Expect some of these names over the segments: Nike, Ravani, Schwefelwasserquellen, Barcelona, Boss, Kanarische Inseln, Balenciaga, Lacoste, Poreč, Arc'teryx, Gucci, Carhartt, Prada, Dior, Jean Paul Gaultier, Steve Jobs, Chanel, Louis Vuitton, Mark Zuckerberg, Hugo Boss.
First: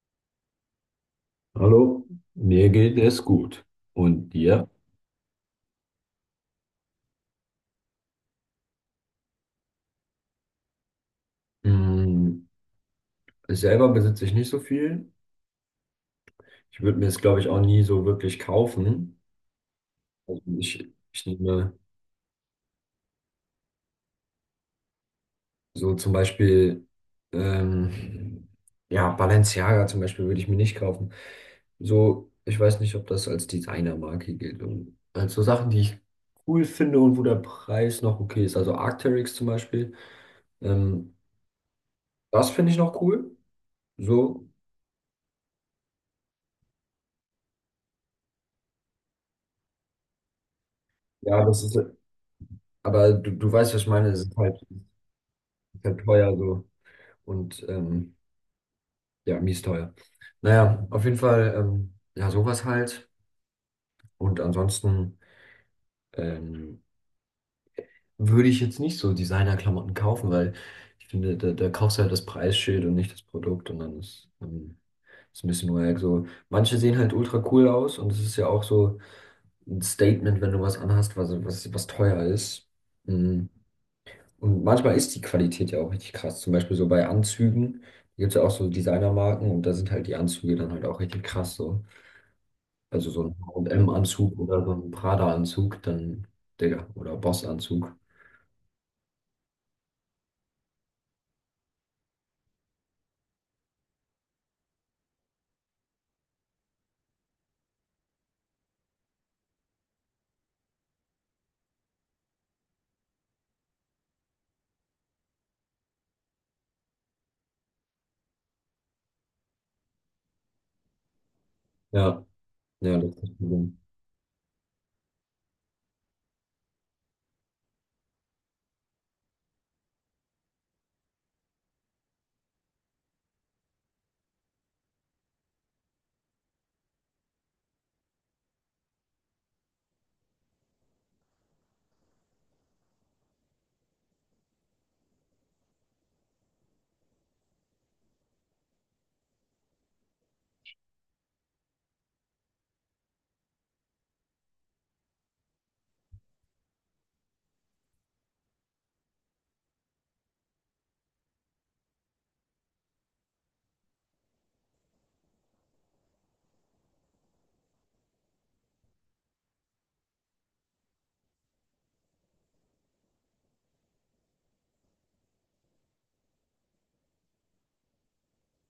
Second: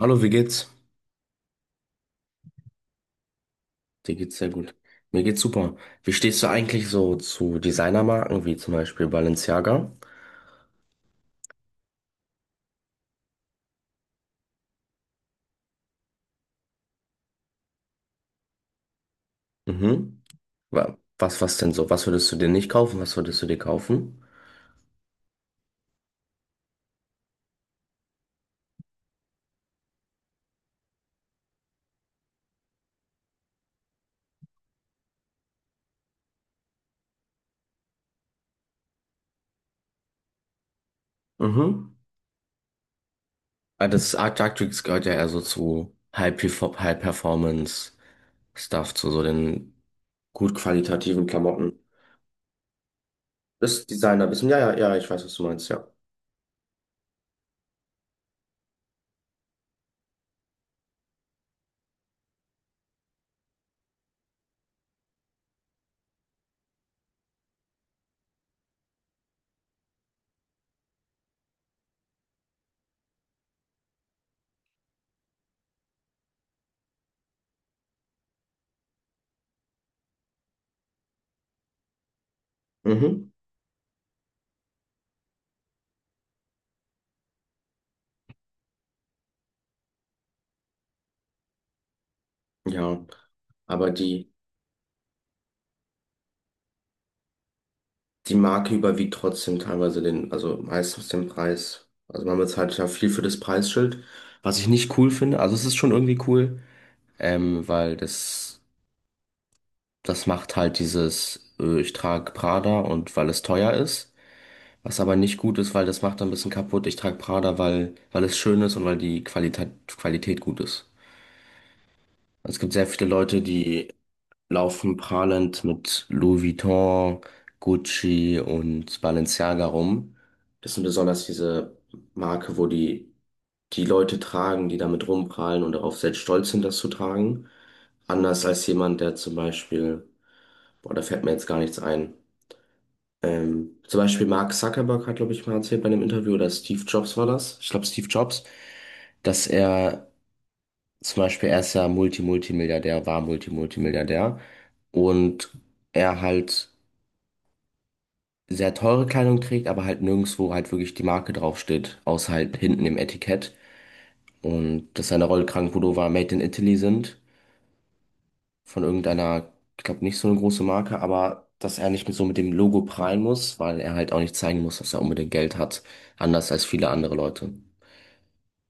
Hallo, wie geht's? Hallo, mir geht es gut. Dir Und geht's sehr dir? gut. Mir geht's super. Wie stehst du eigentlich so zu Designermarken wie zum Beispiel Balenciaga? Mm, Selber besitze ich nicht so viel. Ich würde mir es, glaube ich, auch nie so wirklich kaufen. Mhm. Also ich, Wa- ich Was, was denn nehme so? Was würdest du dir nicht kaufen? Was würdest du dir kaufen? so zum Beispiel, ähm, ja, Balenciaga zum Beispiel würde ich mir nicht kaufen. So, ich weiß nicht, ob das als Designermarke gilt. Und als so Sachen, die ich cool finde und wo der Preis noch okay ist. Also Arc'teryx zum Beispiel. Ähm, Mhm. das finde ich noch cool. Ah, das Art So, gehört ja eher so zu High Performance Stuff, zu so den gut qualitativen ja, das ist. Klamotten. Aber du weißt, was Das ich meine, es Designerwissen, ja, ja, ja, ich weiß, was du meinst, ist ja. halt teuer so und ja, mies teuer. Naja, auf jeden Fall, ja, sowas halt. Und ansonsten ähm, würde ich jetzt nicht so Designerklamotten kaufen, weil ich finde, da kaufst du halt das Preisschild und nicht das Produkt und dann ist ein bisschen wack. So, manche sehen halt ultra cool aus und es ist ja auch so ein Statement, wenn du was anhast, was teuer ist. Mhm. Mhm. Und manchmal ist die Qualität ja auch richtig krass. Zum Beispiel so bei Anzügen, da gibt es ja auch so Designermarken und da sind halt die Anzüge dann halt auch richtig krass so. Ja, Also so ein m aber die. anzug oder so ein Prada-Anzug, dann, Digga, oder Boss-Anzug. die Marke überwiegt trotzdem teilweise den, also meistens den Preis. Also man bezahlt ja viel für das Preisschild, was ich nicht cool finde. Also es ist schon irgendwie cool, weil das macht halt dieses, ich trage Prada und weil es teuer ist. Was aber nicht gut ist, weil das macht ein bisschen kaputt. Ich trage Prada, weil es schön ist und weil die Qualität gut ist. Ja, Es gibt sehr ja, viele das ist das Leute, Problem. die laufen prahlend mit Louis Vuitton, Gucci und Balenciaga rum. Das sind besonders diese Marke, wo die Leute tragen, die damit rumprahlen und darauf sehr stolz sind, das zu tragen. Anders als jemand, der zum Beispiel, boah, da fällt mir jetzt gar nichts ein. Zum Beispiel Mark Zuckerberg hat, glaube ich, mal erzählt bei einem Interview, oder Steve Jobs war das. Ich glaube, Steve Jobs, dass er, zum Beispiel, er ist ja Multi-Multimilliardär, war Multi-Multimilliardär. Und er halt sehr teure Kleidung trägt, aber halt nirgendwo halt wirklich die Marke draufsteht, außer halt hinten im Etikett. Und dass seine Rollkragenpullover made in Italy sind, von irgendeiner, ich glaube nicht so eine große Marke, aber dass er nicht mit dem Logo prahlen muss, weil er halt auch nicht zeigen muss, dass er unbedingt Geld hat, anders als viele andere Leute.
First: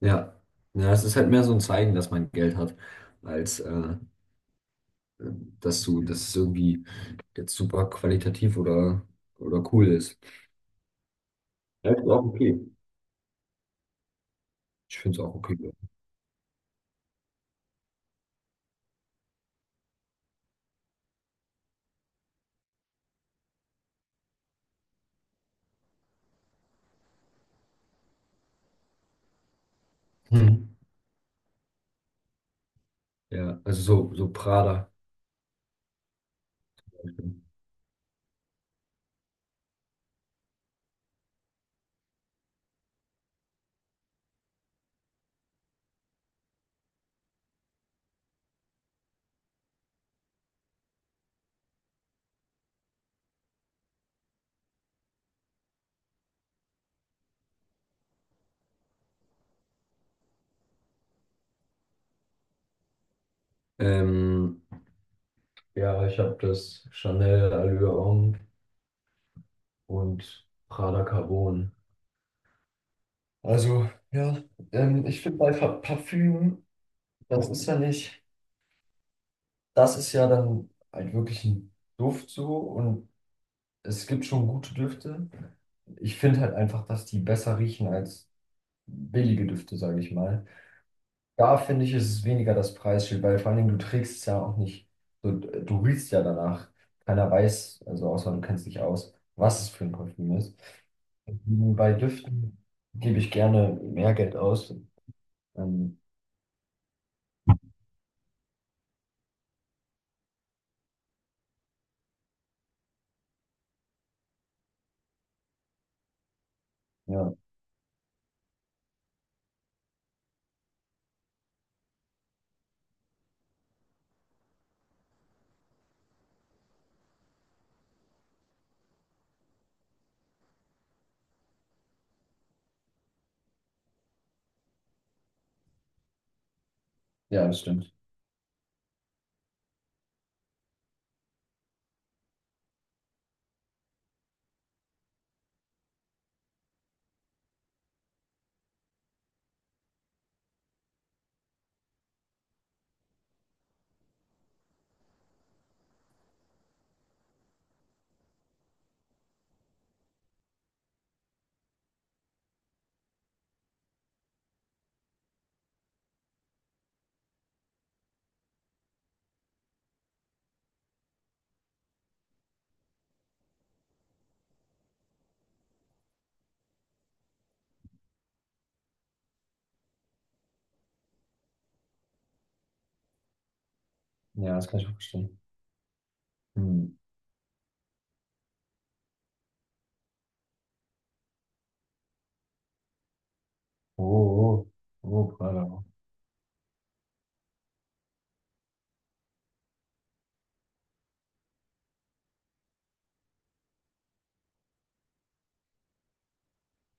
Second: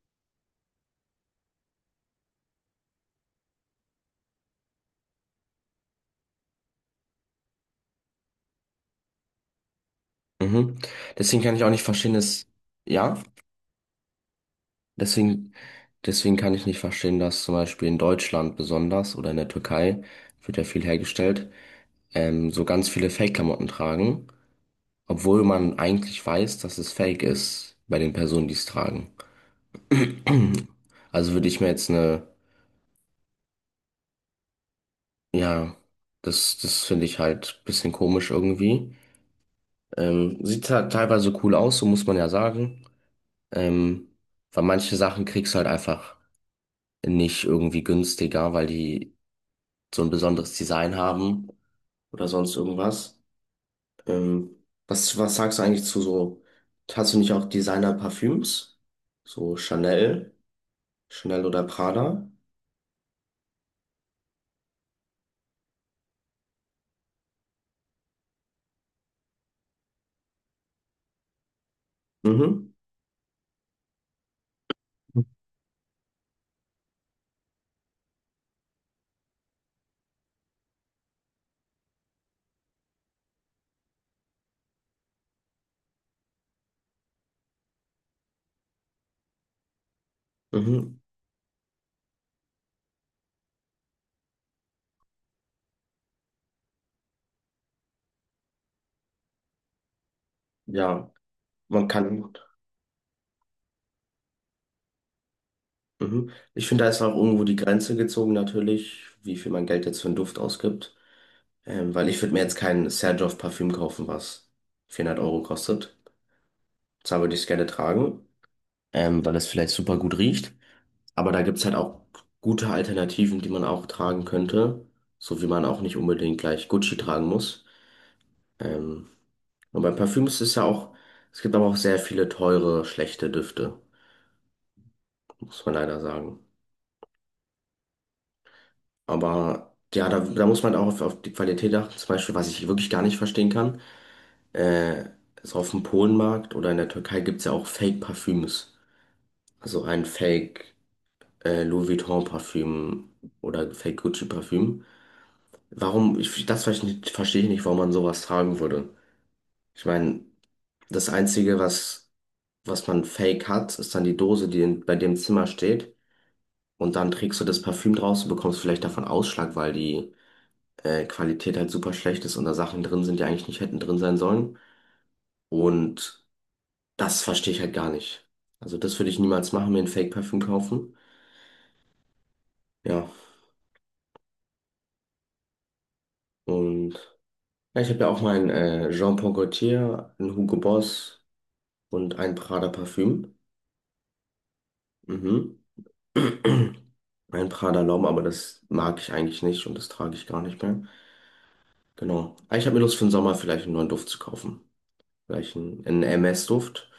Ja. Ja, es ist halt mehr so ein Zeigen, dass man Geld hat, als dass es irgendwie jetzt super qualitativ oder cool ist. Mhm. Deswegen kann ich auch nicht Ja, ist verstehen, auch dass, okay. ja? Ich finde es auch Deswegen, okay. deswegen kann ich nicht verstehen, dass zum Beispiel in Deutschland besonders oder in der Türkei wird ja viel hergestellt, so ganz viele Fake-Klamotten tragen, obwohl man eigentlich weiß, dass es Fake ist bei den Personen, die es tragen. Mhm. Also würde ich mir jetzt eine, Ja, also so Prada. ja, das finde ich halt ein bisschen komisch irgendwie. Sieht halt teilweise cool aus, so muss man ja sagen. Ähm, Weil manche Sachen kriegst du halt einfach nicht irgendwie günstiger, weil die so ein besonderes Design haben oder sonst irgendwas. Ähm, was sagst du eigentlich zu so, hast du nicht auch Designer-Parfüms? So Chanel oder Prada? Ähm, ja, ich habe das Chanel Allure Homme und Prada Carbon. Mhm, Also, ja, ich finde bei Parfüm, das ist ja nicht, das ist ja dann halt wirklich ein Duft so und es gibt schon gute Düfte. Ich finde halt einfach, dass die besser riechen als billige Düfte, sage ich mal. mhm, Da finde ich, ist es weniger das Preisschild, weil vor allen Dingen du trägst es ja auch nicht. Du riechst ja danach. Keiner weiß, also außer du kennst dich aus, was es für ein Parfüm ist. ja, Mhm. man Bei kann, Düften gebe ich gerne mehr Geld aus. Ähm, mhm. Ich finde, da ist auch irgendwo die Grenze gezogen natürlich, wie viel man Geld jetzt für einen Duft ausgibt. Weil ich würde mir jetzt kein Serjoff-Parfüm kaufen, was 400 € kostet. Zwar würde ja, ich es gerne tragen, weil es vielleicht super gut riecht. Aber da gibt's halt auch gute Alternativen, die man auch tragen könnte, so wie man auch nicht unbedingt gleich Gucci tragen muss. Ähm, und bei Parfüms ist es ja auch, es gibt aber auch sehr viele teure, schlechte Düfte, muss man leider sagen. ja, das stimmt. Aber ja, da muss man auch auf die Qualität achten. Zum Beispiel, was ich wirklich gar nicht verstehen kann, äh, ist auf dem Polenmarkt oder in der Türkei gibt's ja auch Fake-Parfüms. Also ein Fake, Louis Vuitton-Parfüm oder Fake-Gucci-Parfüm. Warum, ich, das verstehe ich nicht, warum man sowas tragen würde. Ich meine, das Einzige, was man fake hat, ist dann die Dose, die in, bei dem Zimmer steht. Und dann trägst du das Parfüm draus und bekommst vielleicht davon Ausschlag, weil die Qualität halt super schlecht ist und da Sachen drin sind, die eigentlich nicht hätten drin sein sollen. Und das verstehe ich halt gar nicht. Also das würde ich niemals machen, mir ein Fake-Parfüm kaufen. Ja. Ja, das kann ich auch verstehen. Und Hm. ja, ich habe ja auch mein Jean Paul Gaultier, ein Hugo Boss und ein Prada Parfüm. Oh, oh, oh, Mhm. Prada. Ein Prada Laum, aber das mag ich eigentlich nicht und das trage ich gar nicht mehr. Genau. Aber ich habe mir Lust für den Sommer vielleicht einen neuen Duft zu kaufen. Vielleicht einen MS-Duft.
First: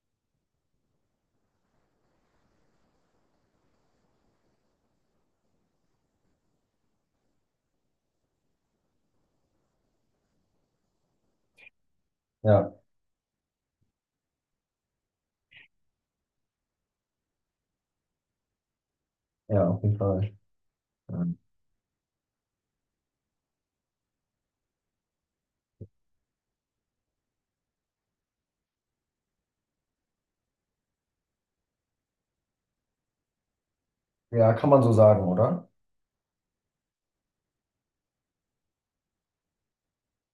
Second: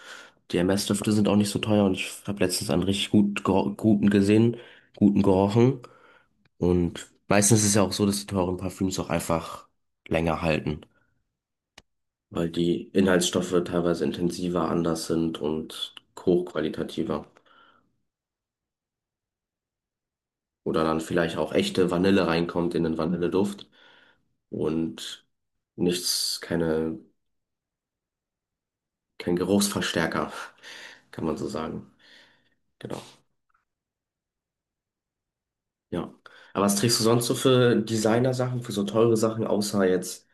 Die MS-Düfte sind auch nicht so teuer und ich habe letztens einen richtig guten gerochen. Und meistens ist es ja auch so, dass die teuren Parfüms auch einfach länger halten, weil Ja, die Inhaltsstoffe teilweise intensiver, anders sind und hochqualitativer. ja, auf jeden Fall. Oder dann vielleicht Ähm, auch echte Vanille reinkommt in den Vanilleduft. Und nichts, keine, kein Geruchsverstärker, kann man so sagen. Genau, ja, kann man so sagen, oder? ja. Aber was trägst du sonst so für Designer-Sachen, für so teure Sachen, außer jetzt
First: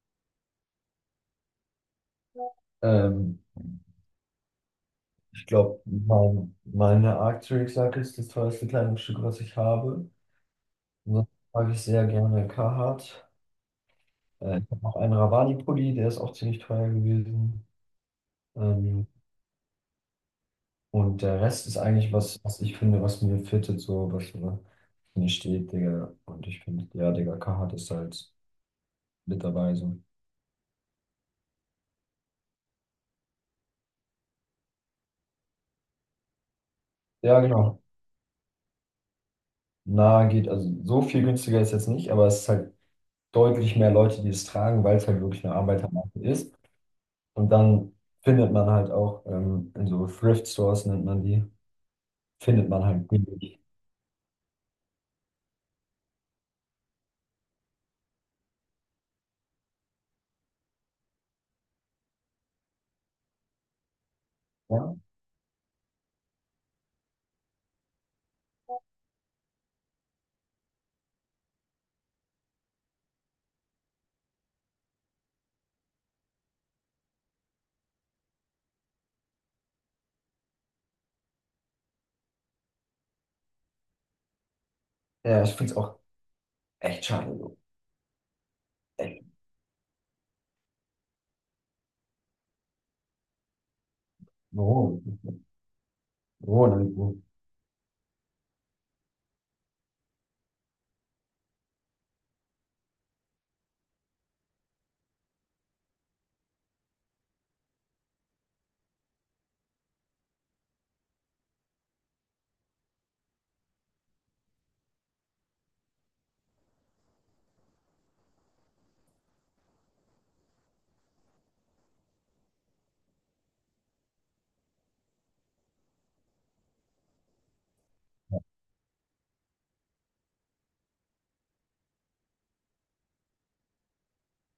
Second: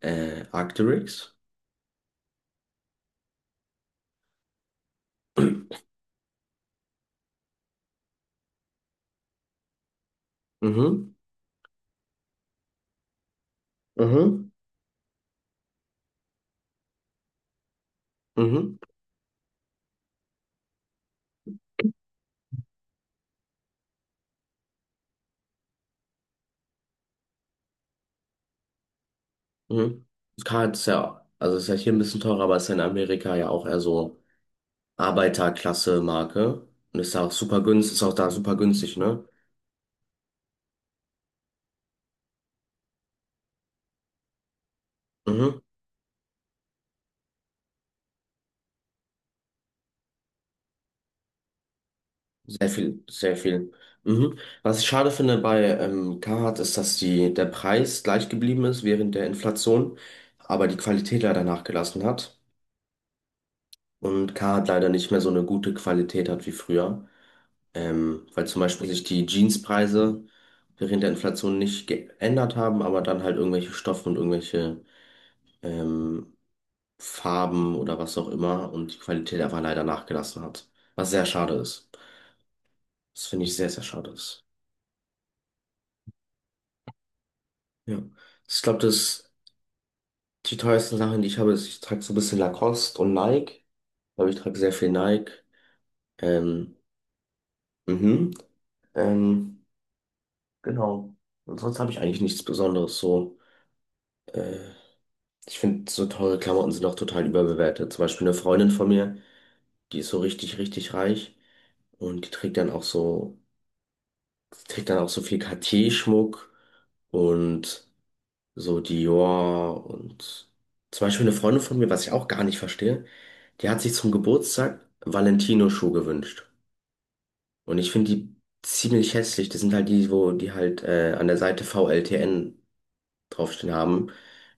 Arc'teryx? Ähm, ich glaube, meine Arc'teryx-Jacke ist das teuerste Kleidungsstück, was ich habe. Mhm, Ansonsten mag ich sehr gerne Carhartt. mhm, Ich habe noch einen Ravani-Pulli, der ist auch ziemlich teuer gewesen. mhm, Ähm, und der Rest ist eigentlich was, was ich finde, was mir fittet, so was mir steht, Digga. Und ich finde, ja, Digga, Carhartt ist halt mit dabei, so. mhm. Das kann jetzt ja, also ist ja hier ein bisschen teurer, aber ist ja in Amerika ja auch eher so Arbeiterklasse-Marke und ist da auch Ja, super genau. günstig, ist auch da super günstig, ne? Na, geht, also so viel günstiger ist jetzt nicht, aber es ist halt deutlich mehr Leute, die es tragen, weil es halt wirklich eine Mhm. Arbeitermarke ist. Und dann findet man halt auch in so Thrift-Stores, nennt man die, Sehr findet man viel, halt sehr billig. viel. Mhm. Was ich schade finde bei Carhartt ist, dass die, der Preis gleich geblieben ist während der Inflation, aber die Qualität leider nachgelassen hat und Carhartt leider Ja, nicht mehr so eine gute Qualität hat wie früher, weil zum Beispiel sich die Jeanspreise während der Inflation nicht geändert haben, aber dann halt irgendwelche Stoffe und irgendwelche ähm, Farben oder was auch immer und die Qualität einfach leider nachgelassen hat, was sehr schade ist. Das finde ich sehr, sehr schade ist. ja ich finde es auch echt schade, so. Ja. Ich glaube, das Echt. die teuersten Sachen, die ich habe, ist, ich trage so ein bisschen Lacoste und Nike. Aber ich trage sehr viel Oh, Nike. oh, Ähm, dann. mhm. Ähm, genau. Und sonst habe ich eigentlich nichts Besonderes so. Äh, Ich finde, so teure Klamotten sind auch total überbewertet. Zum Beispiel eine Freundin von mir, die ist so richtig, richtig reich und die trägt dann auch so viel Cartier-Schmuck und so Dior und zum Beispiel eine Freundin von mir, was ich auch gar nicht verstehe, die hat sich zum Geburtstag Valentino-Schuhe gewünscht. Und ich finde die ziemlich hässlich. Das sind halt die, wo die halt an der Seite VLTN draufstehen haben.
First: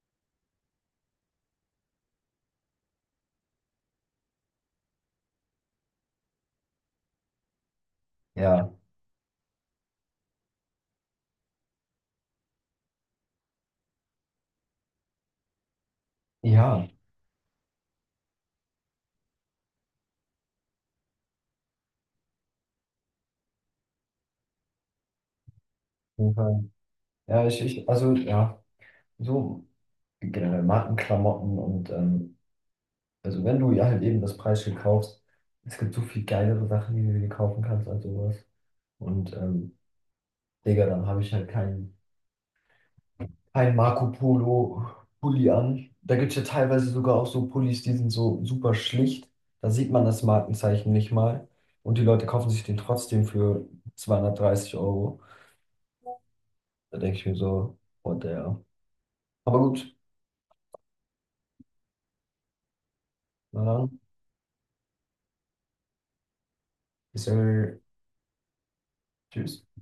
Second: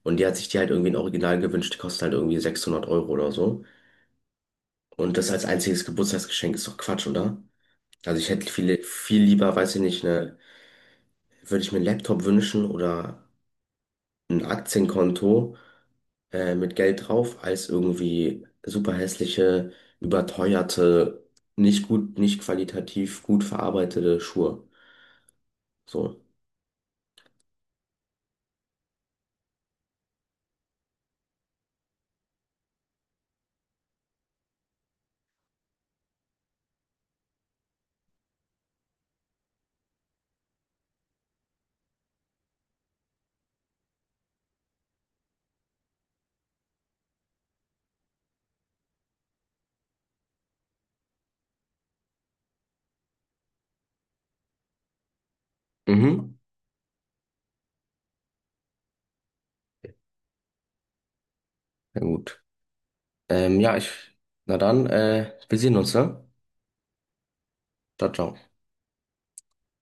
Und die hat sich die halt irgendwie in Original gewünscht. Die kosten halt irgendwie 600 € oder so. Und das als einziges Geburtstagsgeschenk ist doch Quatsch, oder? Also ich hätte Ja, viel, viel lieber, weiß ich nicht, ne, würde ich mir einen Laptop wünschen oder ein Aktienkonto mit ja, auf Geld drauf, als irgendwie super hässliche, überteuerte, nicht gut, nicht qualitativ gut verarbeitete Schuhe. So. jeden Fall. Ja, ich, also, ja, so generell Markenklamotten und, also, wenn du ja halt eben das Preisschild kaufst, es gibt so viel geilere Sachen, die du dir kaufen kannst als sowas. Und, Digga, dann habe ich halt kein Marco Polo Pulli an. Da gibt es ja teilweise sogar auch so Pullis, die sind so super schlicht. Da sieht man das Markenzeichen nicht mal. Und die Leute kaufen sich den trotzdem für 230 Euro. Mhm. Da denke ich mir so, what the hell. Aber gut, Na gut. Na Ja, ich, dann, na dann, wir sehen uns, ne? bis dann. Ciao, ciao. Tschüss.